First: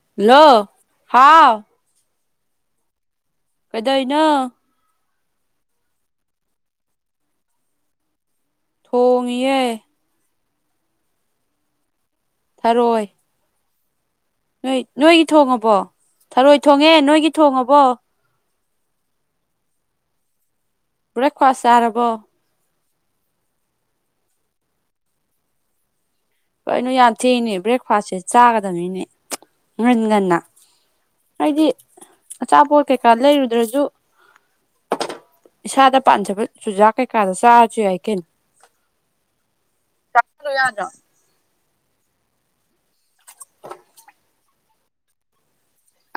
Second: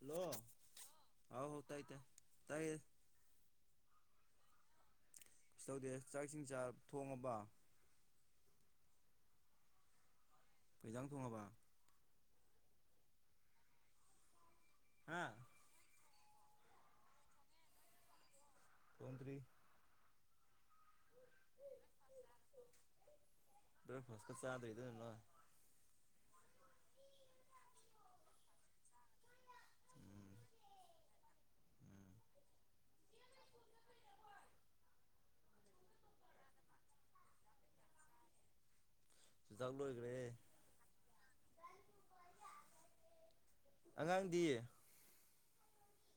Hello ꯍꯥꯎ ꯍꯥꯎ ꯇꯥꯏ ꯇ ꯇꯥꯏ ꯀꯗꯥꯏꯩꯅꯣ ꯁꯤ ꯇꯧꯗꯦ ꯆꯥꯛꯁꯤꯡꯤꯡ ꯆꯥ ꯊꯣꯡꯉꯕ ꯊꯣꯡꯉꯤꯦ ꯐꯩꯖꯪ ꯊꯉꯕ ꯊꯔꯣꯏ ꯅꯣꯏ ꯍꯥ ꯅꯣꯏꯒꯤ ꯊꯣꯡꯉꯕꯣ ꯊꯔꯣꯏ ꯊꯣꯡꯉꯦ ꯅꯣꯏꯒꯤ ꯊꯣꯡꯉꯕꯣ ꯇꯣꯟꯇ꯭ꯔꯤ ꯔꯦ ꯈꯣꯏꯁꯦꯥꯔꯕꯣ ꯐꯁꯀ ꯆꯥꯗꯗ ꯀꯣꯏꯩꯅꯣ ꯌꯥꯝ ꯊꯦꯡꯅꯦ ꯕ꯭ꯔꯦꯛꯐꯥꯁꯁꯦ ꯆꯥꯒꯗꯕꯅꯤꯅꯦ ꯉꯟ ꯎꯝ ꯉꯟꯅ ꯍꯥꯏꯗꯤ ꯎꯝ ꯑꯆꯥꯄꯣꯠ ꯀꯩꯀꯥ ꯂꯩꯔꯨꯗ꯭ꯔꯁꯨ ꯏꯁꯥꯗ ꯄꯥꯟꯖꯕ ꯆꯨꯖꯥꯛ ꯀꯩꯀꯥꯗ ꯆꯥꯔꯁꯨ ꯌꯥꯏꯀꯦ ꯆꯒꯂꯣ ꯏꯈꯔ ꯌꯥꯗ꯭ꯔꯣ ꯑꯉꯥꯡꯗꯤꯌꯦ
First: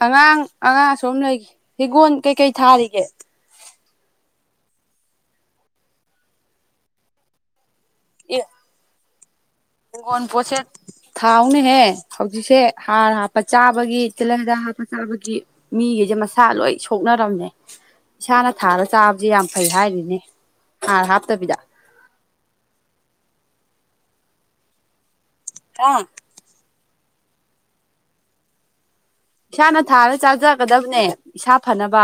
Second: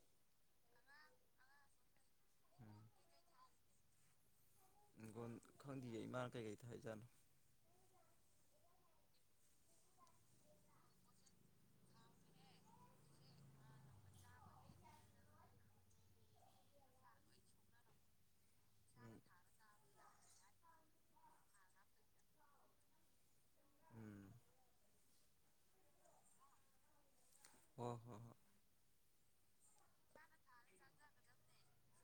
ꯑꯉꯥꯡ ꯑꯉꯥꯡ ꯁꯨꯝ ꯂꯩꯈꯤ ꯍꯤꯒꯣꯜ ꯀꯩꯀꯩ ꯊꯥꯔꯤꯒꯦ ꯍꯤꯡꯒꯣꯟꯜ ꯈꯪꯗꯌꯦ ꯏꯃꯥꯅ ꯀꯩꯀꯩꯗ ꯍꯥꯏꯖꯥꯠꯅꯣ ꯏ ꯍꯤꯡꯒꯣꯟ ꯄꯣꯠꯁꯦ ꯊꯥꯎꯅꯦꯍꯦ ꯍꯧꯖꯤꯛꯁꯦ ꯍꯥꯔ ꯍꯥ ꯄ ꯆꯥꯕꯒꯤ ꯇꯤꯜꯍꯟ ꯍꯤꯗ ꯍꯥꯄ ꯆꯥꯕꯒꯤ ꯃꯤꯈꯩꯁꯦ ꯃꯁꯥ ꯂꯣꯏ ꯁꯣꯛꯅꯔꯝꯃꯦ ꯏꯁꯥꯅ ꯊꯥꯔ ꯎꯝ ꯆꯥꯕꯁꯤ ꯌꯥꯝ ꯐꯩ ꯍꯥꯏꯔꯤꯅꯦ ꯍꯥꯔ ꯍꯥꯞꯇꯕꯤꯗ ꯎꯝ ꯑ ꯍꯣꯏ ꯍꯣ ꯍꯣꯏ ꯏꯁꯥꯅ ꯊꯥꯔ ꯆꯥꯖꯒꯗꯕꯅꯦ ꯏꯁꯥ ꯐꯅꯕ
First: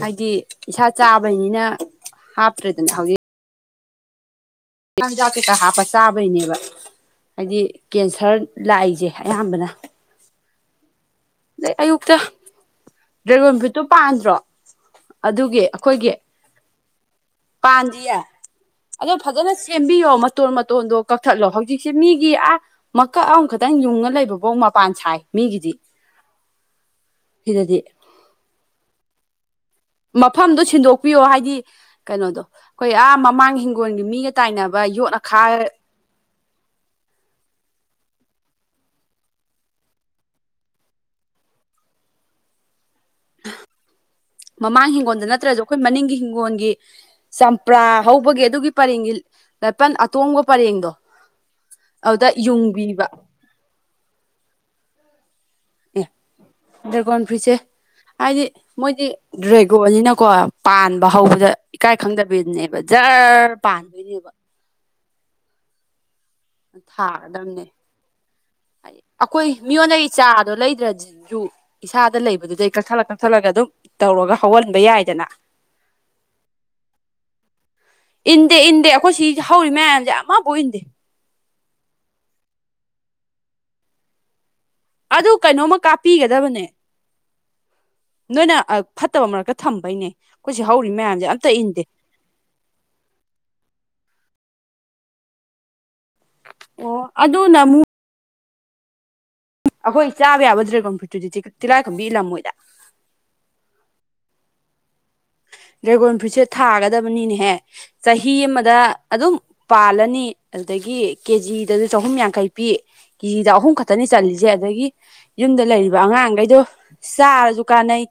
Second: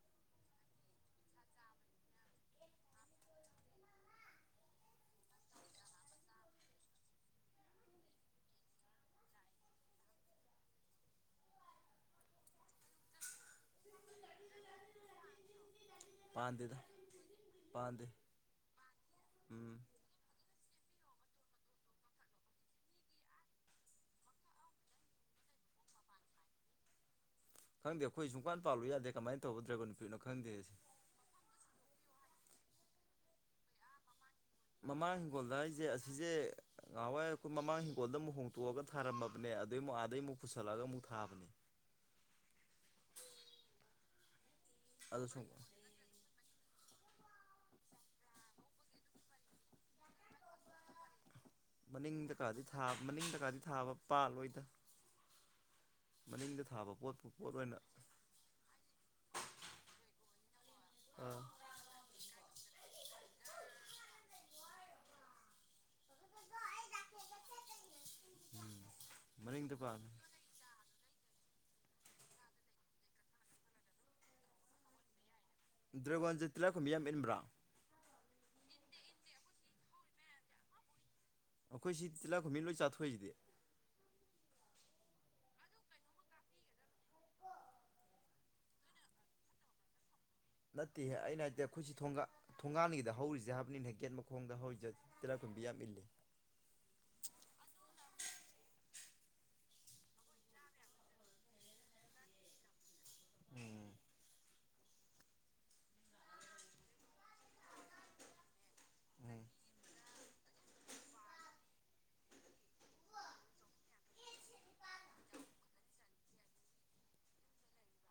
ꯍꯥꯏꯗꯤ ꯏꯁꯥ ꯆꯥꯕꯅꯤꯅ ꯍꯥꯞꯇ꯭ꯔꯦꯗꯅ ꯍꯧꯖꯤꯛ ꯆꯤꯟꯖꯥꯛ ꯀꯩꯀꯥ ꯍꯥꯞꯄ ꯆꯥꯕꯩꯅꯦꯕ ꯍꯥꯏꯗꯤ ꯀꯦꯟꯁꯔ ꯂꯥꯛꯏꯁꯦ ꯑꯌꯥꯝꯕꯅ ꯑꯌꯨꯛꯇ ꯗ꯭ꯔꯦꯒ ꯇꯨ ꯄꯥꯟꯗ꯭ꯔꯣ ꯑꯗꯨꯒꯤ ꯑꯩꯈꯣꯏꯒꯤ ꯄꯥꯟꯗꯦꯗ ꯄꯥꯟꯗꯦ ꯄꯥꯟꯗꯤꯌꯦ ꯑꯗꯣ ꯐꯖꯅ ꯎꯝ ꯁꯦꯝꯕꯤꯌꯣ ꯃꯇꯣꯟ ꯃꯇꯣꯟꯗꯣ ꯀꯛꯊꯠꯂꯣ ꯍꯧꯖꯤꯛꯁꯦ ꯃꯤꯒꯤ ꯑ ꯃꯀꯛ ꯑꯃꯈꯛꯇꯪ ꯌꯨꯡꯉ ꯂꯩꯕꯐꯧ ꯃꯄꯥꯟ ꯁꯥꯏ ꯃꯤꯒꯤꯗꯤ ꯀꯤꯗꯗꯤ ꯈꯣꯏꯨꯡꯥꯟꯥꯜꯂ ꯌꯥꯗꯦ ꯀꯃꯥꯏ ꯇꯧꯕꯗ꯭ꯔꯒꯅꯣ ꯃꯐꯝꯗꯣ ꯁꯤꯟꯗꯣꯛꯄꯤꯌꯣ ꯍꯥꯏꯗꯤ ꯀꯩꯅꯣꯗꯣ ꯑꯩꯈꯣꯏ ꯑꯥ ꯃꯃꯥꯡ ꯍꯤꯡꯒꯣꯜꯒꯤ ꯃꯤꯒ ꯇꯥꯏꯅꯕ ꯌꯣꯠ ꯃꯃꯥꯡ ꯑꯈꯥ ꯏꯤꯡꯈꯣꯜꯗ ꯍꯥꯏꯁꯦ ꯑꯁꯤꯁꯦ ꯉꯍꯥꯟꯋꯥꯏ ꯑꯩꯈꯣꯏ ꯃꯃꯥꯡ ꯍꯤꯡꯒꯣꯜꯗ ꯑꯃꯨꯛ ꯍꯣꯡꯇꯣꯛꯑꯒ ꯊꯥꯔꯝꯃꯕꯅꯦ ꯑꯗꯨꯗꯏꯨ ꯑꯥꯗꯩ ꯑꯃꯨꯛ ꯄꯨꯁꯜꯂꯒ ꯑꯃꯨꯛ ꯊꯥꯕꯅꯦ ꯃꯃꯥꯡ ꯍꯤꯡꯒꯣꯜꯗ ꯑꯗꯣ ꯁꯨꯡ ꯅꯠꯇ꯭ꯔꯁꯨ ꯑꯩꯈꯣꯏ ꯃꯅꯤꯡꯒꯤ ꯍꯤꯡꯒꯣꯜꯒꯤ ꯆꯝꯄ꯭ꯔꯥ ꯍꯧꯕꯒꯤ ꯑꯗꯨꯒꯤ ꯄꯔꯦꯡꯒꯤ ꯂꯄꯜ ꯑꯇꯣꯡꯕ ꯄꯔꯦꯡꯗꯣ ꯑꯗꯨꯗ ꯌꯨꯡꯕꯤꯕ ꯇꯀꯥꯗꯤ ꯊꯥꯕ ꯄꯥꯜ ꯑꯣꯏꯗ ꯑꯦ ꯊꯥꯕ ꯗ꯭ꯔꯦꯒꯣꯟ ꯄꯣꯠꯄꯨ ꯐ꯭ꯔꯨꯏꯠꯁꯦ ꯄꯣꯠ ꯑꯣꯏꯅ ꯍꯥꯏꯗꯤ ꯃꯣꯏꯗꯤ ꯗ꯭ꯔꯦꯒꯣꯅꯤꯅꯀꯣ ꯄꯥꯟꯕ ꯑꯥ ꯍꯧꯕꯗ ꯏꯀꯥꯏ ꯈꯪꯗꯕꯤꯗꯅꯦꯕ ꯖꯔ ꯄꯥꯟꯕꯥꯟꯗꯣꯏꯅꯦꯕ ꯊꯥꯒꯗꯕꯅꯦ ꯑꯩꯈꯣꯏ ꯃꯅꯤꯡꯗ ꯃꯤꯉꯣꯟꯗꯒꯤ ꯄꯥꯜꯂꯦ ꯆꯥ ꯑꯗꯣ ꯂꯩꯗ꯭ꯔꯥꯖꯤꯁꯨꯨ ꯏꯁꯥꯗ ꯂꯩꯕꯗꯨꯗꯩ ꯀꯛꯊꯠꯂ ꯀꯛꯊꯠꯂꯒ ꯑꯗꯨꯝ ꯇꯧꯔꯒ ꯍꯧꯍꯟꯕ ꯌꯥꯏꯗꯅ ꯗ꯭ꯔꯦꯒꯣꯟꯁꯦ ꯇꯤꯂꯛꯈꯨꯝ ꯃꯤꯌꯥꯝ ꯏꯟꯕ꯭ꯔꯥ ꯏꯟꯗꯦ ꯏꯟꯗꯦ ꯑꯩꯈꯣꯏ ꯁꯤ ꯍꯧꯔꯤ ꯃꯌꯥꯝꯁꯦ ꯑꯃꯕꯨ ꯏꯟꯗꯦ ꯑꯩꯈꯣꯏ ꯁꯤꯗꯤ ꯆꯤꯂꯛꯈꯄ ꯃꯤ ꯂꯣꯏ ꯆꯥꯊꯣꯛꯣꯏꯏꯁꯤꯗꯤ ꯑꯗꯨ ꯀꯩꯅꯣꯝꯃ ꯀꯥꯞꯄꯤꯒꯗꯕꯅꯦ ꯅꯣꯏꯅ ꯐꯠꯇꯕ ꯃꯔꯛꯇ ꯊꯝꯕꯩꯅꯦ ꯑꯩꯈꯣꯏ ꯁꯤ ꯍꯧꯔꯤ ꯅꯠꯇꯦ ꯃꯌꯥꯝꯁꯦ ꯑꯩꯅ ꯑꯝꯇ ꯍꯥꯏꯇꯦ ꯏꯟꯗꯦ ꯈꯨꯣꯏꯠꯁꯤ ꯊꯣꯡꯒ ꯊꯣꯡꯒꯥꯡꯉꯗ ꯍꯧꯔꯤꯁꯦ ꯍꯥꯏꯕꯅꯤꯅ ꯒꯦꯠ ꯃꯈꯣꯡꯗ ꯍꯧꯔꯤꯁꯦ ꯇꯦꯔꯥꯈꯨꯟꯕꯤ ꯌꯥꯝ ꯏꯜꯂꯤ ꯑꯣ ꯑꯗꯨꯅ ꯑꯃꯨꯛ ꯑꯩꯈꯣꯏ ꯆꯥꯕ ꯌꯥꯕ ꯗ꯭ꯔꯦꯒꯟ ꯐ꯭ꯔꯨꯠꯇꯨꯗꯤ ꯇꯤꯂꯥꯏꯈ ꯀꯝꯕꯤꯒꯤ ꯂꯝꯃꯣꯏꯗ ꯎꯝ ꯗ꯭ꯔꯦꯒꯣꯟ ꯐ꯭ꯔꯨꯏꯠꯁꯦ ꯊꯥꯒꯗꯕꯅꯤꯅꯦꯍꯦ ꯆꯍꯤ ꯑꯃꯗ ꯑꯗꯨꯝ ꯎꯝ ꯄꯥꯜꯂꯅꯤ ꯑꯗꯨꯗꯒꯤ ꯀꯦꯖꯤꯗꯁꯨ ꯆꯍꯨꯝ ꯌꯥꯡꯈꯩ ꯄꯤ ꯀꯦꯖꯤꯗ ꯑꯍꯨꯝ ꯈꯛꯇꯅꯤ ꯆꯜꯂꯤꯠꯂꯤꯁꯦ ꯑꯗꯒꯤ ꯌꯨꯝꯗ ꯂꯩꯔꯤꯕ ꯑꯉꯥꯡꯈꯩꯗꯣ ꯆꯥꯔꯁꯨ ꯀꯥꯟꯅꯩ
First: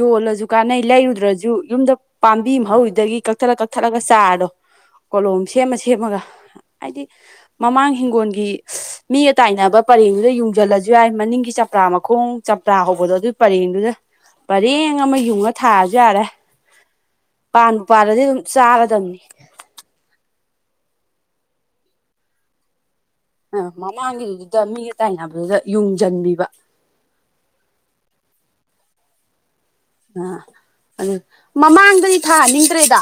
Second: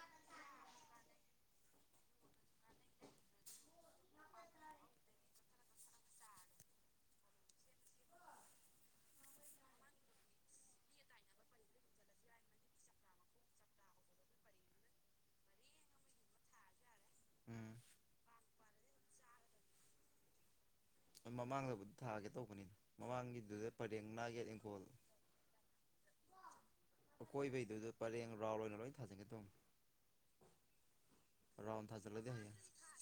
ꯌꯣꯜꯂꯁꯨ ꯀꯥꯟꯅꯩ ꯂꯩꯔꯨꯗ꯭ꯔꯁꯨ ꯑꯗꯨ ꯌꯨꯝꯗ ꯄꯥꯝꯕꯤ ꯃꯔꯤꯗꯒꯤ ꯀꯛꯊꯠꯂ ꯀꯛꯊꯠꯂꯒ ꯆꯥꯔꯔꯣ ꯀꯣꯂꯣꯝ ꯁꯦꯝꯃ ꯁꯦꯝꯃꯒ ꯍꯥꯏꯗꯤ ꯃꯃꯥꯡ ꯍꯤꯡꯒꯣꯜꯒꯤ ꯃꯤꯒ ꯇꯥꯏꯅꯕ ꯄꯔꯦꯡꯗꯨꯗ ꯌꯨꯡꯁꯤꯜꯂꯁꯨ ꯌꯥꯏ ꯃꯅꯤꯡꯒꯤ ꯆꯄ꯭ꯔꯥ ꯃꯈꯣꯡ ꯆꯄ꯭ꯔꯥ ꯍꯧꯕꯗꯣ ꯑꯗꯨꯒꯤ ꯄꯔꯦꯡꯗꯨꯗ ꯄꯔꯦꯡ ꯑꯃ ꯌꯨꯡꯉ ꯊꯥꯔꯁꯨ ꯌꯥꯔꯦ ꯄꯥꯟ ꯄꯥꯂꯗꯤ ꯑꯗꯨꯝ ꯆꯥꯒꯗꯝꯕꯅꯤ ꯍꯣꯏ ꯃꯃꯥꯡꯗꯕꯨꯗꯤ ꯊꯥꯒꯦ ꯇꯧꯕꯅꯤꯅ ꯑ ꯃꯃꯥꯡꯒꯤꯗꯨꯗ ꯄꯔꯦꯡ ꯅꯥꯒꯦ ꯃꯃꯥꯡꯒꯤꯗꯨꯗ ꯏꯪꯈꯣꯜ ꯃꯤꯒ ꯇꯥꯏꯅꯕꯗꯨꯗ ꯌꯨꯡꯖꯟꯕꯤꯕ ꯑꯀꯣꯏꯕꯩꯗꯨꯗ ꯄꯔꯦꯡ ꯔꯥꯎꯜ ꯑꯣꯏꯅ ꯂꯣꯏꯅ ꯊꯥꯖꯤꯟꯒꯦ ꯇꯧꯅꯤ꯫ ꯑ ꯑꯗꯨ ꯔꯥꯎꯟ ꯃꯃꯥꯡꯗꯗꯤ ꯊꯥꯖꯤꯜꯂꯗꯤ ꯊꯥꯍꯟ ꯍꯌꯦꯡ ꯅꯤꯡꯗ꯭ꯔꯦꯗ꯫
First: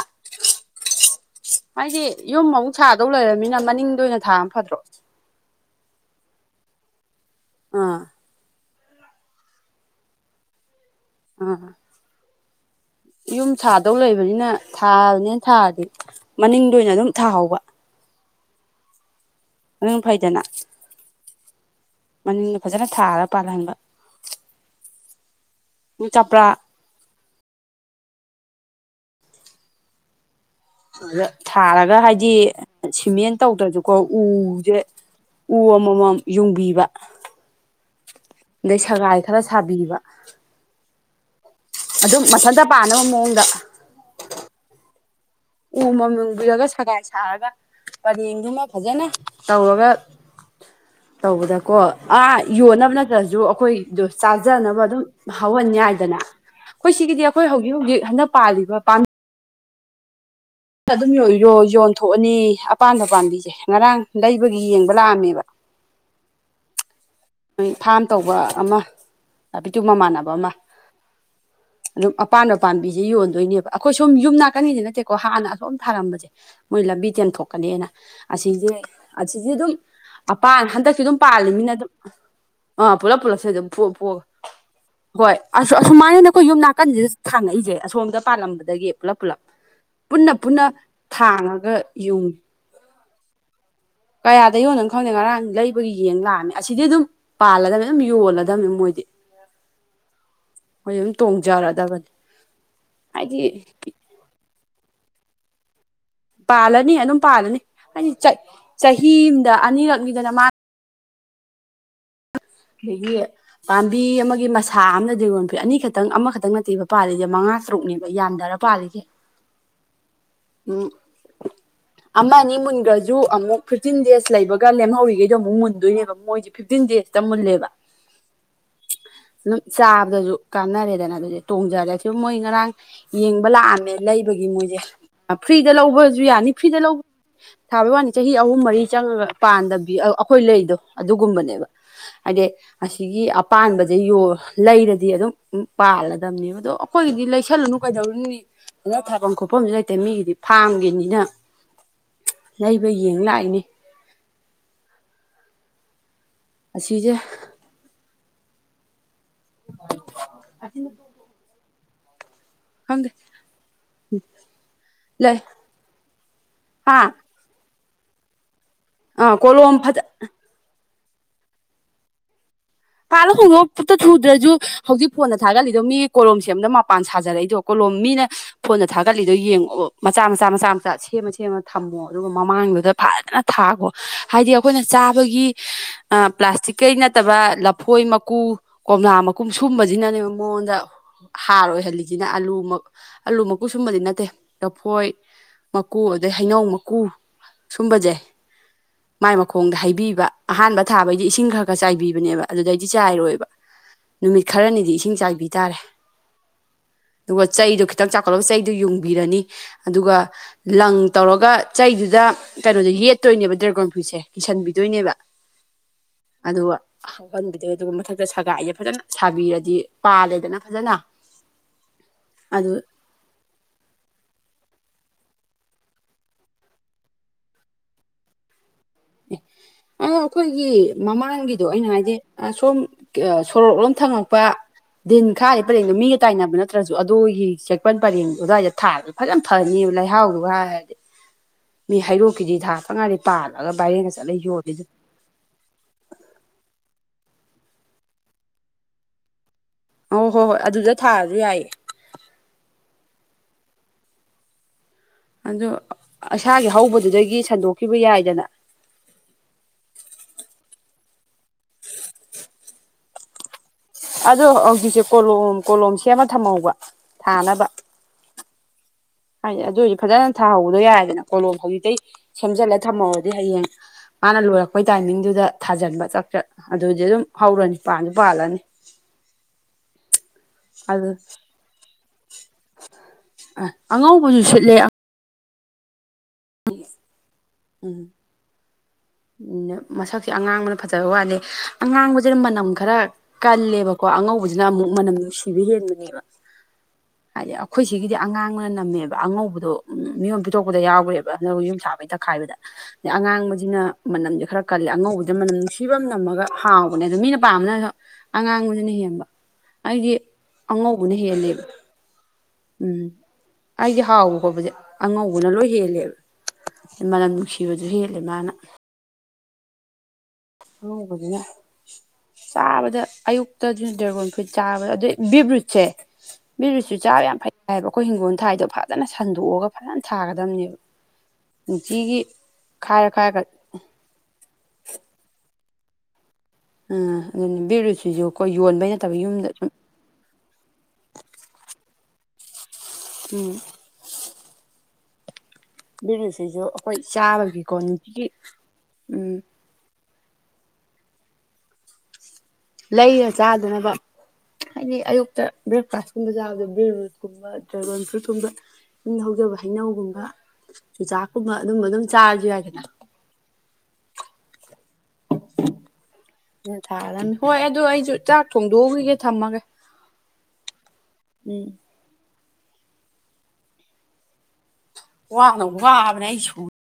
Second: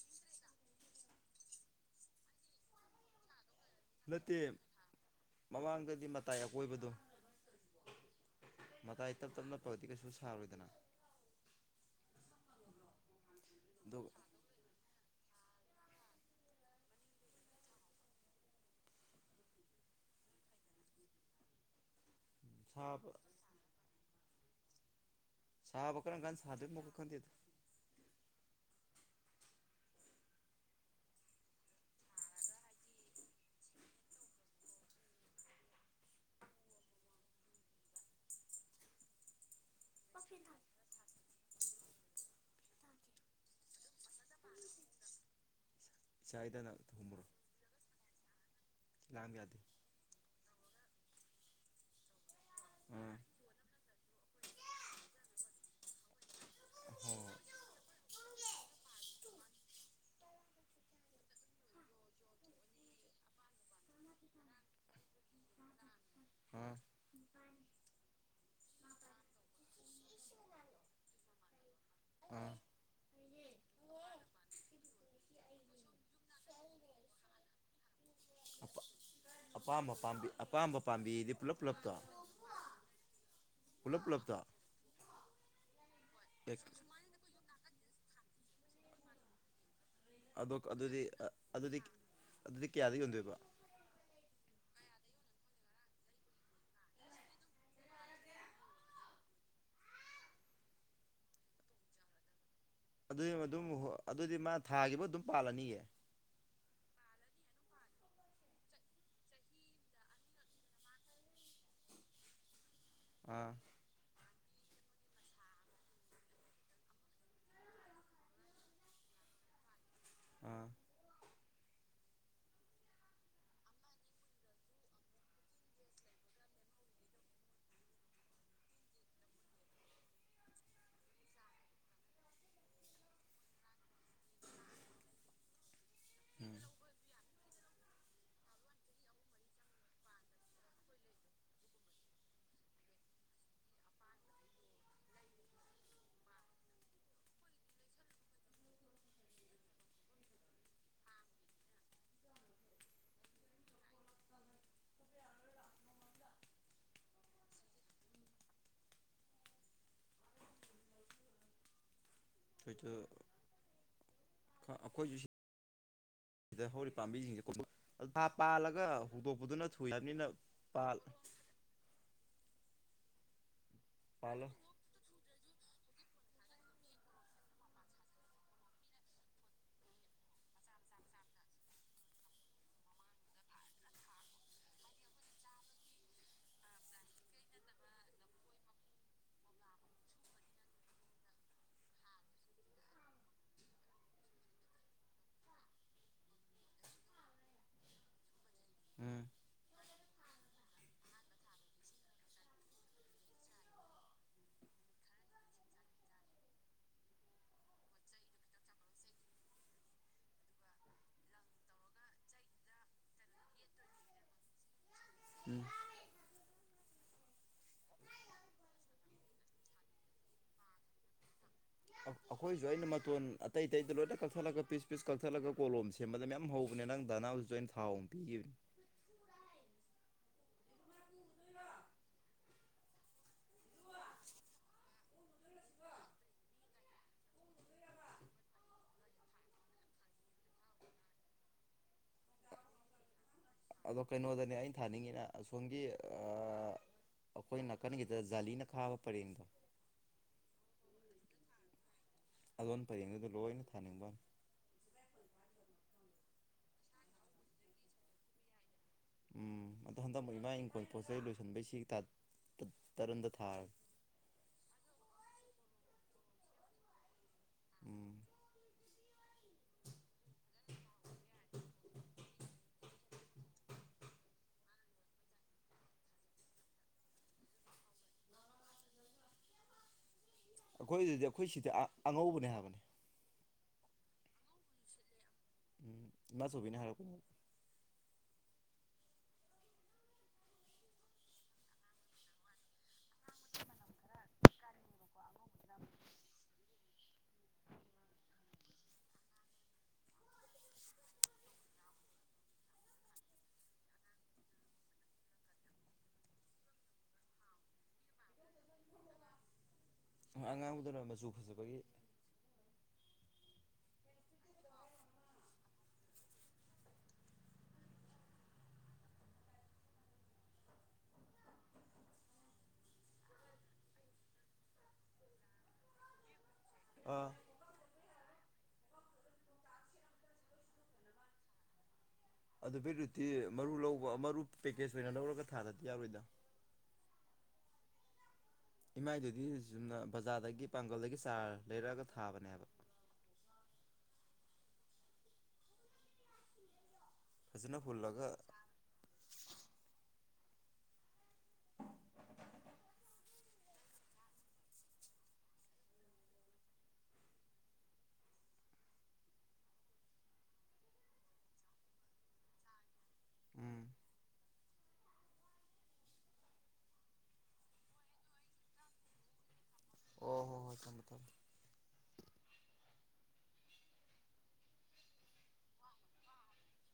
ꯍꯥꯏꯗꯤ ꯌꯨꯝ ꯑꯃꯨꯛ ꯁꯥꯗꯧ ꯂꯩꯔꯕꯃꯤꯅ ꯃꯅꯤ ꯅꯠꯇꯦ ꯃꯃꯥꯡꯗꯗꯤ ꯃꯇꯥꯏ ꯑꯀꯣꯏꯕꯗꯣ꯫ ꯑꯥ ꯃꯇꯥꯏ ꯇꯞ ꯇꯞ ꯅꯞ ꯄꯒꯗꯤ ꯀꯩꯁꯨ ꯁꯥꯔꯣꯏꯗꯅ꯫ ꯑ꯫ [inaudible] ꯌꯨꯝ ꯁꯥꯗꯧ ꯑꯗꯨꯒ ꯂꯩꯕꯅꯤꯅ ꯊꯥꯕꯅꯤꯅ ꯊꯥꯔꯗꯤ ꯃꯅꯤꯡꯗ ꯑꯣꯏꯅ ꯑꯗꯨꯝ ꯊꯥꯍꯧꯕ꯫ ꯑꯗꯨ ꯐꯩꯗꯅ ꯃꯅꯤꯡꯗ ꯐꯖꯅ ꯁꯥꯕ ꯊꯥꯔꯒ ꯄꯔꯒ ꯁꯥꯕ ꯀꯔꯝ ꯀꯥꯟꯗ ꯁꯥꯗꯣꯏꯃꯨꯛꯀ ꯈꯪꯗꯦꯗꯣ ꯑꯗ ꯊꯥꯔꯒ ꯍꯥꯏꯗꯤ ꯁꯤꯃꯦꯟ ꯇꯧꯗ꯭ꯔꯁꯨꯀꯣ ꯎꯁꯦ ꯎ ꯑꯃꯃꯝ ꯌꯨꯡꯕꯤꯕ ꯑꯗꯩ ꯁꯒꯥꯏ ꯈꯔ ꯁꯥꯕꯤꯕ ꯑꯗꯨꯝ ꯃꯊꯟꯇ ꯄꯥꯅꯕ ꯃꯑꯣꯡꯗ ꯎꯝ ꯎ ꯑꯃ ꯃꯝ ꯌꯨꯡꯕꯤꯔꯒ ꯁꯒꯥꯏ ꯁꯥꯔꯒ ꯄꯔꯦꯡꯗꯨꯃ ꯐꯖꯅ ꯂꯥꯡꯕ ꯌꯥꯗꯦ ꯇꯧꯔꯒ꯫ ꯇꯧꯕꯗꯀꯣ ꯑꯥ ꯌꯣꯟꯅꯕ ꯑꯥ ꯅꯠꯇ꯭ꯔꯁꯨ ꯑꯩꯈꯣꯏ꯫ ꯑꯗꯨ ꯆꯥꯖꯅꯕ ꯑꯗꯨꯝ ꯍꯧꯍꯟꯌꯥꯏꯗꯅ꯫ ꯑꯩꯈꯣꯏ ꯍꯣꯏ ꯁꯤꯒꯤꯗꯤ ꯍꯣꯏ ꯑꯩꯈꯣꯏ ꯍꯧꯖꯤꯛ ꯍꯧꯖꯤꯛ ꯍꯟꯗꯛ ꯄꯥꯜꯂꯤꯕ ꯄꯥꯝ ꯑꯗꯨꯝ ꯌꯣꯟ ꯌꯣꯟꯊꯣꯛꯑꯅꯤ ꯑꯄꯥꯟꯕ ꯄꯥꯝꯕꯤꯁꯦ ꯉꯔꯥꯡ ꯂꯩꯕꯒꯤ ꯌꯦꯡꯕ ꯂꯥꯛꯑꯝꯃꯦꯕ꯫ [unintelligible] ꯑꯥ ꯅꯣꯏ ꯐꯥꯝ ꯇꯧꯕ ꯑꯃ ꯕꯤꯇꯨ ꯃꯃꯥꯟꯅꯕ ꯑꯃ꯫ ꯑꯗꯨꯝ ꯑꯄꯥ ꯑꯥ ꯄꯥꯝꯕꯤꯁꯦ ꯌꯣꯟꯗꯣꯏꯅꯦꯕ ꯑꯩꯈꯣꯏ ꯁꯨꯝ ꯌꯨꯝ ꯅꯥꯀꯟꯒꯤꯁꯦ ꯅꯠꯇꯦꯀꯣ ꯍꯥꯟꯅ꯫ ꯁꯣꯝ ꯊꯥꯔꯝꯕꯁꯦ ꯃꯣꯏ ꯂꯝꯕꯤ ꯇꯦꯟꯊꯣꯛꯀꯅꯦꯅ ꯑꯁꯤꯁꯦ꯫ ꯑꯁꯤꯖꯦ ꯑꯗꯨꯝ ꯑꯄꯥꯝꯕ ꯄꯥꯝꯕꯤ ꯑꯄꯥꯟ ꯑꯄꯥꯝꯕ ꯍꯟꯗꯛꯁꯨ ꯑꯗꯨꯝ ꯄꯥꯝꯕꯤꯗꯤ ꯄꯥꯜꯂꯤ ꯄꯨꯂꯞ ꯃꯤꯅ ꯑꯗꯨꯝ꯫ ꯄꯨꯂꯞꯇꯣ ꯑ ꯄꯨꯂꯞ ꯄꯨꯂꯞ ꯁꯨꯋꯥꯏꯗ ꯑꯗꯨꯝ ꯐꯨꯛꯑ ꯄꯨꯂꯞ ꯐꯨꯛꯑꯒ꯫ ꯄꯨꯂꯞꯇꯣ ꯍꯣꯏ ꯑꯁ ꯑꯁꯨꯃꯥꯏꯅꯅꯦ ꯑꯩꯈꯣꯏ ꯌꯨꯝ ꯅꯥꯀꯟꯁꯤꯗ ꯊꯥꯡꯉꯛꯏꯁꯦ ꯑꯁꯣꯝꯗ ꯄꯥꯜꯂꯝꯕꯗꯒꯤ ꯄꯨꯂꯞ ꯄꯨꯂꯞ꯫ ꯄꯨꯟꯅ ꯑꯣ ꯄꯨꯟꯅ ꯑꯗꯨꯗꯤ ꯊꯥꯡꯉꯒ ꯑꯗꯨꯗꯤ ꯌꯨꯡꯉꯤ ꯑꯗꯨꯗꯤ ꯀꯌꯥꯗ ꯌꯣꯟꯗꯣꯏꯕ꫰꫰ ꯀꯌꯥꯗ ꯌꯣꯟꯅꯕꯅꯣ ꯈꯪꯗꯦ ꯉꯔꯥꯡ ꯂꯩꯕꯒꯤ ꯌꯦꯡ ꯂꯥꯛꯑꯝꯅꯤ ꯑꯁꯤꯗꯤ ꯑꯗꯨꯝ꯫ ꯄꯥꯜꯂꯒꯅ ꯑꯗꯨꯝ ꯌꯣꯜꯂꯗꯝꯅꯤ ꯃꯣꯏꯗꯤ꯫ ꯃꯣꯏꯗꯤ ꯑꯗꯨꯝ ꯇꯣꯡꯖꯔꯗꯕꯅꯤ꯫ ꯑꯗꯨꯏ ꯍꯥꯏꯗꯤ ꯃꯗꯨꯝ ꯍꯣꯏ ꯑꯗꯨꯗꯤ ꯃꯥ ꯊꯥꯒꯤꯈꯤꯕ ꯑꯗꯨꯝ ꯄꯥꯜꯂꯅꯤꯌꯦ꯫ ꯄꯥꯜꯂꯅꯤ ꯑꯗꯨꯝ ꯄꯥꯜꯂꯅꯤ ꯍꯥꯏꯗꯤ ꯆ ꯆꯍꯤ ꯑꯃꯗ ꯑꯅꯤꯔꯛꯅꯤꯗꯅ ꯃꯥꯅ ꯑꯗꯤꯒꯤ꯫ ꯑꯥ ꯄꯥꯝꯕꯤ ꯑꯃꯒꯤ ꯃꯁꯥ ꯑꯃꯗꯤ ꯌꯣꯟꯈꯏ ꯑꯅꯤꯈꯛꯇꯪ ꯑꯃꯈꯛꯇꯪ ꯅꯠꯇꯦꯕ ꯄꯥꯜꯂꯤꯁꯦ ꯃꯉꯥ ꯇꯔꯨꯛꯅꯦꯕ ꯌꯥꯟꯊꯔ ꯄꯥꯜꯂꯤꯁꯦ꯫ ꯎꯝ꯫ [unintelligible] ꯑꯃꯅꯤ ꯃꯨꯟꯈ꯭ꯔꯁꯨ ꯑꯃꯨꯛ ꯐꯤꯐꯇꯤꯟ ꯗꯦꯖ ꯂꯩꯕꯒꯅꯦ ꯂꯦꯝꯍꯧꯔꯤꯈꯩꯗꯣ ꯑꯃꯨꯛ ꯃꯨꯟꯗꯣꯏꯅꯦꯕ ꯃꯣꯏꯁꯦ꯫ ꯐꯤꯐꯇꯤꯟ ꯗꯦꯖꯇ ꯃꯨꯜꯂꯦꯕ꯫ ꯑꯗꯨꯝ ꯆꯥꯕꯗꯁꯨ ꯀꯥꯟꯅꯔꯦꯗꯅ ꯑꯗꯨꯗꯤ ꯇꯣꯡꯖꯔꯦ ꯁꯨꯝ ꯃꯣꯏ ꯉꯔꯥꯡ꯫ ꯌꯦꯡꯕ ꯂꯥꯛꯑꯝꯃꯦ ꯂꯩꯕꯒꯤ ꯃꯣꯏꯁꯦ ꯐ꯭ꯔꯤꯗ ꯂꯧꯕꯁꯨ ꯌꯥꯅꯤ ꯎꯝ ꯐ꯭ꯔꯤꯗ ꯂꯧꯕ꯫ ꯊꯥꯕꯩ ꯋꯥꯅꯤ ꯆꯍꯤ ꯑꯍꯨꯝ ꯃꯔꯤ ꯆꯪꯉꯒ ꯄꯥꯟꯗꯕꯤ ꯑꯩꯈꯣꯏ ꯂꯩꯗꯣ ꯑꯗꯨꯒꯨꯝꯕꯅꯦꯕ꯫ ꯍꯥꯏꯗꯤ ꯑꯁꯤꯒꯤ ꯑꯄꯁꯦ ꯌꯣꯟ ꯂꯩꯔꯗꯤ ꯑꯗꯨꯝ ꯄꯥꯜꯂꯗꯝꯅꯦꯕ ꯑꯗꯣ꯫ ꯑꯩꯈꯣꯏꯒꯤꯗꯤ ꯂꯩꯁꯜꯂꯅꯨ ꯀꯩꯗꯧꯔꯨꯅꯤ ꯐꯖꯅ ꯊꯥꯐꯝ ꯈꯣꯠꯐꯝꯁꯨ ꯂꯩ ꯇꯦ ꯃꯤꯒꯤꯗꯤ ꯐꯥꯝꯒꯤꯅꯤꯅ ꯂꯩꯕ ꯌꯦꯡ ꯂꯥꯛꯏꯅꯤ꯫ ꯑꯁꯤꯁꯦ꯫ [inaudible] ꯍꯨꯏꯊꯨ꯫ ꯈꯪꯗꯦ [inaudible] ꯑꯩꯈꯣꯏꯁꯨ ꯂꯩ ꯁꯤꯗ ꯍꯧꯔꯤꯕ ꯍꯥ ꯄꯥꯝꯕꯤꯁꯤꯡꯁꯦ ꯀꯣꯝ [unintelligible] ꯄꯥꯜꯂꯒ ꯑꯥ ꯍꯧꯗꯣꯛꯄꯗꯨꯅ ꯀꯣꯂꯣꯝ ꯐꯖ ꯊꯨꯏꯕꯅꯤꯅ ꯄꯥꯜ [unintelligible] ꯇ ꯊꯎꯗ꯭ꯔꯦꯁꯨꯨ ꯍꯧꯖꯤꯛ ꯐꯣꯟꯗ ꯊꯥꯒꯠꯂꯤꯗꯣ ꯃꯤ ꯀꯣꯂꯣꯝꯁꯦꯝ ꯑꯝꯗ ꯃꯄꯥꯟ ꯁꯥꯖꯔꯛꯏꯗꯣ ꯀꯣꯂꯣꯝ ꯃꯤꯅ ꯐꯣꯟꯗ ꯊꯥꯒꯠꯂꯤꯗꯣ ꯌꯦꯡꯉꯛꯑꯣ ꯃꯆꯥ ꯃꯆꯥ ꯃꯆꯥ ꯃꯆꯥ ꯁꯦꯝꯃ ꯁꯦꯝꯃ ꯊꯝꯃꯣ ꯑꯗꯨꯒ ꯃꯃꯥꯡꯗꯨꯗ ꯐꯖꯅ ꯊꯥꯈꯣ ꯍꯥꯏꯗꯤ ꯑꯩꯈꯣꯏꯅ ꯆꯥꯕꯒꯤ ꯄ꯭ꯂꯥꯁꯇꯤꯛꯀꯩ ꯅꯠꯇꯕ ꯂꯐꯣꯏ ꯃꯀꯨ ꯀꯣꯝꯂꯥ ꯃꯀꯨꯝ ꯁꯨꯝꯕꯁꯤꯅꯅꯦꯕ ꯃꯉꯣꯟꯗ ꯍꯥꯔ ꯑꯣꯏꯍꯜꯂꯤꯁꯤꯅ ꯑꯂꯨ ꯑꯂꯨ ꯃꯀꯨ ꯁꯨꯝꯕꯗꯤ ꯅꯠꯇꯦ ꯂꯐꯣꯏ ꯃꯀꯨ ꯑꯗꯩ ꯍꯩꯅꯧ ꯃꯀꯨ ꯁꯨꯝꯕꯁꯦ꯫ ꯎꯝ꯫ ꯃꯥꯏ ꯃꯈꯣꯡꯗ ꯍꯩꯕꯤꯕ ꯑꯍꯥꯟꯕ ꯊꯥꯕꯩꯗꯤ ꯏꯁꯤꯡ ꯈꯔ ꯈꯔ ꯆꯥꯏꯕꯤꯕꯅꯦꯕ꯫ ꯑꯗꯨꯗꯩꯗꯤ ꯆꯥꯏꯔꯣꯏꯕ ꯅꯨꯃꯤꯠ ꯈꯔꯅꯤꯗꯤ ꯏꯁꯤꯡ ꯆꯥꯏꯕꯤ ꯇꯥꯔꯦ꯫ ꯑꯗꯨꯒ ꯆꯩꯗꯣ ꯈꯤꯇꯪ ꯆꯥꯛꯈꯠꯂꯒ ꯆꯩꯗꯣ ꯌꯨꯡꯕꯤꯔꯅꯤ ꯑꯗꯨꯒ꯫ ꯂꯪ ꯇꯧꯔꯒ ꯆꯩꯗꯨꯗ ꯀꯩꯅꯣꯗ ꯌꯦꯠꯇꯣꯏꯅꯦꯕ ꯗ꯭ꯔꯦꯒꯣꯟ ꯐ꯭ꯔꯨꯏꯠꯁꯦ ꯀꯤꯁꯟꯕꯤꯗꯣꯏꯅꯦꯕ꯫ ꯎꯝ ꯑꯗꯨ ꯑꯀꯟꯕꯗ ꯑꯗꯨꯒ ꯃꯊꯛꯇ ꯁꯒꯥꯏꯁꯦ ꯐꯖꯅ ꯁꯥꯕꯤꯔꯗꯤ ꯄꯥꯂꯦꯗꯅ ꯐꯖꯅ ꯫ ꯑꯩꯈꯣꯏꯁꯨ ꯑꯩꯅ ꯐꯣꯟ ꯑꯇꯩ ꯑꯇꯩꯗ ꯂꯣꯏꯅ ꯀꯛꯊꯠꯂꯒ ꯄꯤꯁ ꯄꯤꯁ ꯀꯛꯊꯠꯂꯒ ꯀꯣꯂꯣꯝ ꯁꯦꯝꯕꯗ ꯃꯌꯥꯝ ꯍꯧꯕꯅꯦ ꯅꯪ ꯗꯥꯅꯥꯕꯨꯁꯨ ꯑꯩꯅ ꯊꯥꯎ ꯄꯤꯌꯦ [unintelligible] ꯑ ꯑꯩꯈꯣꯏꯒꯤ ꯃꯃꯥꯡꯒꯤꯗꯣ ꯑꯩꯅ ꯍꯥꯏꯗꯤ ꯑꯁꯣꯝ ꯁꯣꯔꯣꯛꯂꯣꯝ ꯊꯪꯉꯛꯄ ꯫ ꯗꯤꯟ ꯈꯥꯔꯤ ꯄꯔꯦꯡꯗꯣ ꯃꯤꯒ ꯇꯥꯏꯅꯕ ꯅꯠꯇ꯭ꯔꯁꯨ ꯑꯗꯨꯒꯤ ꯆꯦꯛꯄꯟ ꯄꯔꯦꯡꯗ ꯑꯣꯖꯥꯗ ꯊꯥꯔ ꯐꯖꯅ ꯐꯅꯤꯕ ꯂꯩꯍꯥꯎꯗꯨ ꯍꯥꯏꯔꯗꯤ ꯃꯤ ꯍꯩꯔꯣꯛꯀꯤꯗꯤ ꯊꯥꯇꯉꯥꯔꯤ ꯄꯥꯜꯂꯦ ꯑꯗꯣ ꯀꯩꯅꯣꯗꯅꯦ ꯑꯩꯅ ꯊꯥꯅꯤꯡꯉꯤꯅ ꯑꯁꯣꯝꯒꯤ ꯑꯩꯈꯣꯏꯅ ꯀꯟꯅꯒꯤꯗ ꯖꯥꯂꯤꯅ ꯈꯥꯕ ꯄꯔꯦꯡꯗꯣ ꯫ ꯑꯣ ꯍꯣꯏ ꯍꯣꯏ ꯑꯗꯨꯗ ꯊꯥꯔꯁꯨ ꯌꯥꯏꯌꯦ ꯑꯗꯣꯟ ꯄꯔꯦꯡꯗꯨꯗ ꯂꯣꯏꯅ ꯊꯥꯅꯤꯡꯕ ꯋꯥꯅꯦ ꯑꯗꯨ ꯏꯁꯥꯒꯤ ꯍꯧꯕꯗꯨꯗꯒꯤ ꯁꯟꯗꯣꯛꯈꯤꯕ ꯌꯥꯏꯗꯅ ꯫ ꯎꯝ ꯑꯗꯣ ꯍꯟꯗꯛꯃꯛ ꯏꯃꯥ ꯏꯪꯈꯣꯜ ꯄꯣꯠ ꯆꯩꯩ ꯂꯣꯏꯁꯤꯟꯕꯩ ꯁꯤ ꯇꯔꯟꯗ ꯊꯥꯔꯒꯦ ꯫ ꯑꯗꯣ ꯍꯧꯖꯤꯛꯁꯦ ꯀꯣꯂꯣꯝ ꯀꯣꯂꯣꯝ ꯁꯦꯝꯃ ꯊꯝꯍꯧꯕ ꯊꯥꯅꯕ ꯎꯝ ꯍꯥꯏꯗꯤ ꯑꯗꯨ ꯑꯣꯏꯔꯗꯤ ꯐꯖꯅ ꯊꯥꯍꯧꯗꯣ ꯌꯥꯏꯗꯅ ꯀꯣꯂꯣꯝ ꯍꯧꯖꯤꯛꯇꯩ ꯁꯦꯝꯖꯤꯜꯂ ꯊꯝꯍꯧꯔꯗꯤ ꯍꯌꯦꯡ ꯃꯥꯅ ꯂꯣꯏꯔꯛꯄꯩ ꯇꯥꯏꯃꯤꯡꯗꯨꯗ ꯊꯥꯖꯤꯟꯕ ꯆꯛ ꯆꯛ ꯑꯗꯨꯗꯤ ꯑꯗꯨꯝ ꯍꯧꯔꯅꯤ ꯄꯥꯜꯁꯨ ꯄꯥꯜꯂꯅꯤ ꯑꯗꯨ ꯑꯩꯈꯣꯏꯗꯗꯤ ꯑꯩꯈꯣꯏ ꯁꯤꯗꯤ ꯑꯉꯧꯕꯅꯦ ꯍꯥꯏꯕꯅꯤ ꯑꯥ ꯑꯉꯧꯕꯁꯨ ꯁꯤꯠꯂꯦ ꯎꯝ ꯏꯃꯥ ꯆꯧꯕꯤꯅ ꯍꯥꯏꯔꯛꯄꯅꯤ ꯫ ꯎꯝ ꯃꯁꯛꯁꯦ ꯑꯉꯥꯡꯕꯅ ꯐꯖꯕ ꯋꯥꯠꯂꯦ ꯑꯉꯥꯡꯕꯁꯤꯅ ꯃꯅꯝ ꯈꯔ ꯀꯜꯂꯦꯕꯣ ꯀꯣ ꯑꯉꯧꯕꯁꯤꯅ ꯑꯃꯨꯛ ꯃꯅꯝ ꯅꯨꯡꯁꯤꯕ ꯍꯦꯟꯕꯅꯦꯕ ꯫ ꯍꯥꯏꯗꯤ ꯑꯩꯈꯣꯏ ꯁꯤꯒꯤꯗꯤ ꯑꯉꯥꯡꯕꯅ ꯅꯝꯃꯦꯕ ꯑꯉꯧꯕꯗꯣ ꯃꯤꯉꯟ ꯄꯤꯊꯣꯛꯄꯗ ꯌꯥꯎꯈ꯭ꯔꯦꯕ ꯑꯗꯨꯒ ꯌꯨꯝ ꯁꯥꯕꯩ ꯈꯥꯏꯕꯗ ꯑꯗꯩ ꯑꯉꯥꯡꯕꯁꯤꯅ ꯃꯅꯝꯁꯦ ꯈꯔ ꯀꯜꯂꯤ ꯑꯉꯧꯕꯁ ꯃꯅꯝ ꯅꯨꯡꯁꯤꯕ ꯅꯝꯃꯒ ꯍꯥꯎꯕꯅꯦ ꯑꯗꯣ ꯃꯤꯅ ꯄꯥꯝꯕꯅꯁꯨ ꯑꯉꯥꯡꯕꯅ ꯍꯦꯟꯕ ꯑꯩꯗꯤ ꯑꯉꯥꯡꯕꯗꯨꯅ ꯑꯉꯧꯕꯅ ꯃꯆꯨ ꯍꯦꯜꯂꯦꯕ ꯫ ꯐꯖꯕꯒꯤ ꯎꯝ ꯑꯩꯗꯤ ꯍꯥꯎꯕ ꯈꯣꯠꯄꯁꯦ ꯑꯉꯧꯕꯅ ꯂꯣꯏ ꯍꯦꯜꯂꯦꯕ ꯃꯅꯝ ꯅꯨꯡꯁꯤꯕꯗꯨ ꯍꯦꯜꯂꯦ ꯃꯥꯅ ꯫ ꯑꯉꯧꯕꯗꯨꯅ ꯆꯥꯕꯗ ꯑꯌꯨꯛꯇ ꯗꯤ ꯗ꯭ꯔꯦꯒꯣꯟ ꯐ꯭ꯔꯨꯏꯠ ꯆꯥꯕꯗ ꯑꯗꯨꯗꯩ ꯕꯤꯠꯔꯨꯠꯁꯦ ꯕꯤꯠꯔꯨꯠꯁꯨ ꯆꯥꯕ ꯑꯥ ꯌꯥꯝ ꯐꯩ ꯫ ꯍꯥꯏꯕ ꯑꯩꯈꯣꯏ ꯍꯤꯡꯒꯣꯜ ꯊꯥꯏꯗꯣ ꯐꯖꯅ ꯁꯟꯗꯣꯛꯑꯒ ꯐꯖꯅ ꯊꯥꯒꯗꯕꯅꯦꯕ ꯅꯨꯡꯇꯤꯒꯤ ꯑꯗꯨ ꯈꯥꯏꯔ ꯕꯦꯠꯔꯨꯇꯤ ꯈꯥꯏꯔꯒ ꯃꯔꯨ ꯂꯧꯕ ꯃꯔꯨ ꯄꯦꯀꯦꯖ ꯑꯣꯏꯅ ꯂꯧꯔꯒ ꯊꯥꯔꯗꯤ ꯌꯥꯔꯣꯏꯗ ꯫ ꯎꯝ ꯑꯗꯨꯅ ꯕꯤꯔꯔꯨꯠꯁꯤꯁꯨ ꯑꯩꯈꯣꯏ ꯌꯣꯟꯕꯩ ꯅꯠꯇꯕ ꯏꯃꯥꯏꯗꯨꯗꯤ ꯌꯨꯝꯗ ꯁꯨꯝ ꯆꯨꯝꯅ ꯕꯖꯥꯔꯗꯒꯤ ꯄꯥꯡꯒꯜꯗꯒꯤ ꯆꯥꯔ ꯂꯩꯔꯛꯑꯒ ꯊꯥꯕꯅꯦꯕ ꯎꯝ ꯕꯤꯔꯨꯠꯁꯤꯁꯨ ꯑꯩꯈꯣꯏ ꯆꯥꯕꯒꯤ ꯀꯣ ꯐꯖꯅ ꯅꯨꯡꯇꯤꯒꯤ ꯍꯨꯜꯂꯒ ꯎꯝ ꯂꯩꯔ ꯆꯥꯗꯅꯕ ꯍꯥꯏꯗꯤ ꯑꯌꯨꯛꯇ ꯕ꯭ꯔꯦꯛꯐꯥꯁꯀꯨꯝꯕ ꯆꯥꯕꯗ ꯕꯤꯔ ꯔꯨꯠꯀꯨꯝꯕ ꯗ꯭ꯔꯥꯒꯟ ꯐ꯭ꯔꯨꯠꯀꯨꯝꯕ ꯌꯨꯝꯗ ꯍꯧꯖꯕ ꯍꯩꯅꯧꯒꯨꯝꯕ ꯆꯨꯖꯥꯛꯀꯨꯝꯕ ꯑꯗꯨꯝꯕ ꯑꯗꯨꯝ ꯆꯥꯔꯁꯨ ꯌꯥꯏꯗꯅ ꯎꯝ ꯎ ꯊꯥꯔꯅꯤ ꯍꯣꯏ ꯑꯗꯨ ꯑꯩꯁꯨ ꯆꯥꯛ ꯊꯣꯡꯗꯣꯛꯎꯈꯤꯒꯦ ꯊꯝꯃꯒꯦ ꯑꯣ ꯍꯣ ꯍꯣꯏ ꯊꯝꯃꯦ ꯊꯝꯃꯦ ꯎꯝ ꯋꯥꯅꯒ ꯋꯥꯅꯦ ꯑꯩ ꯁꯧ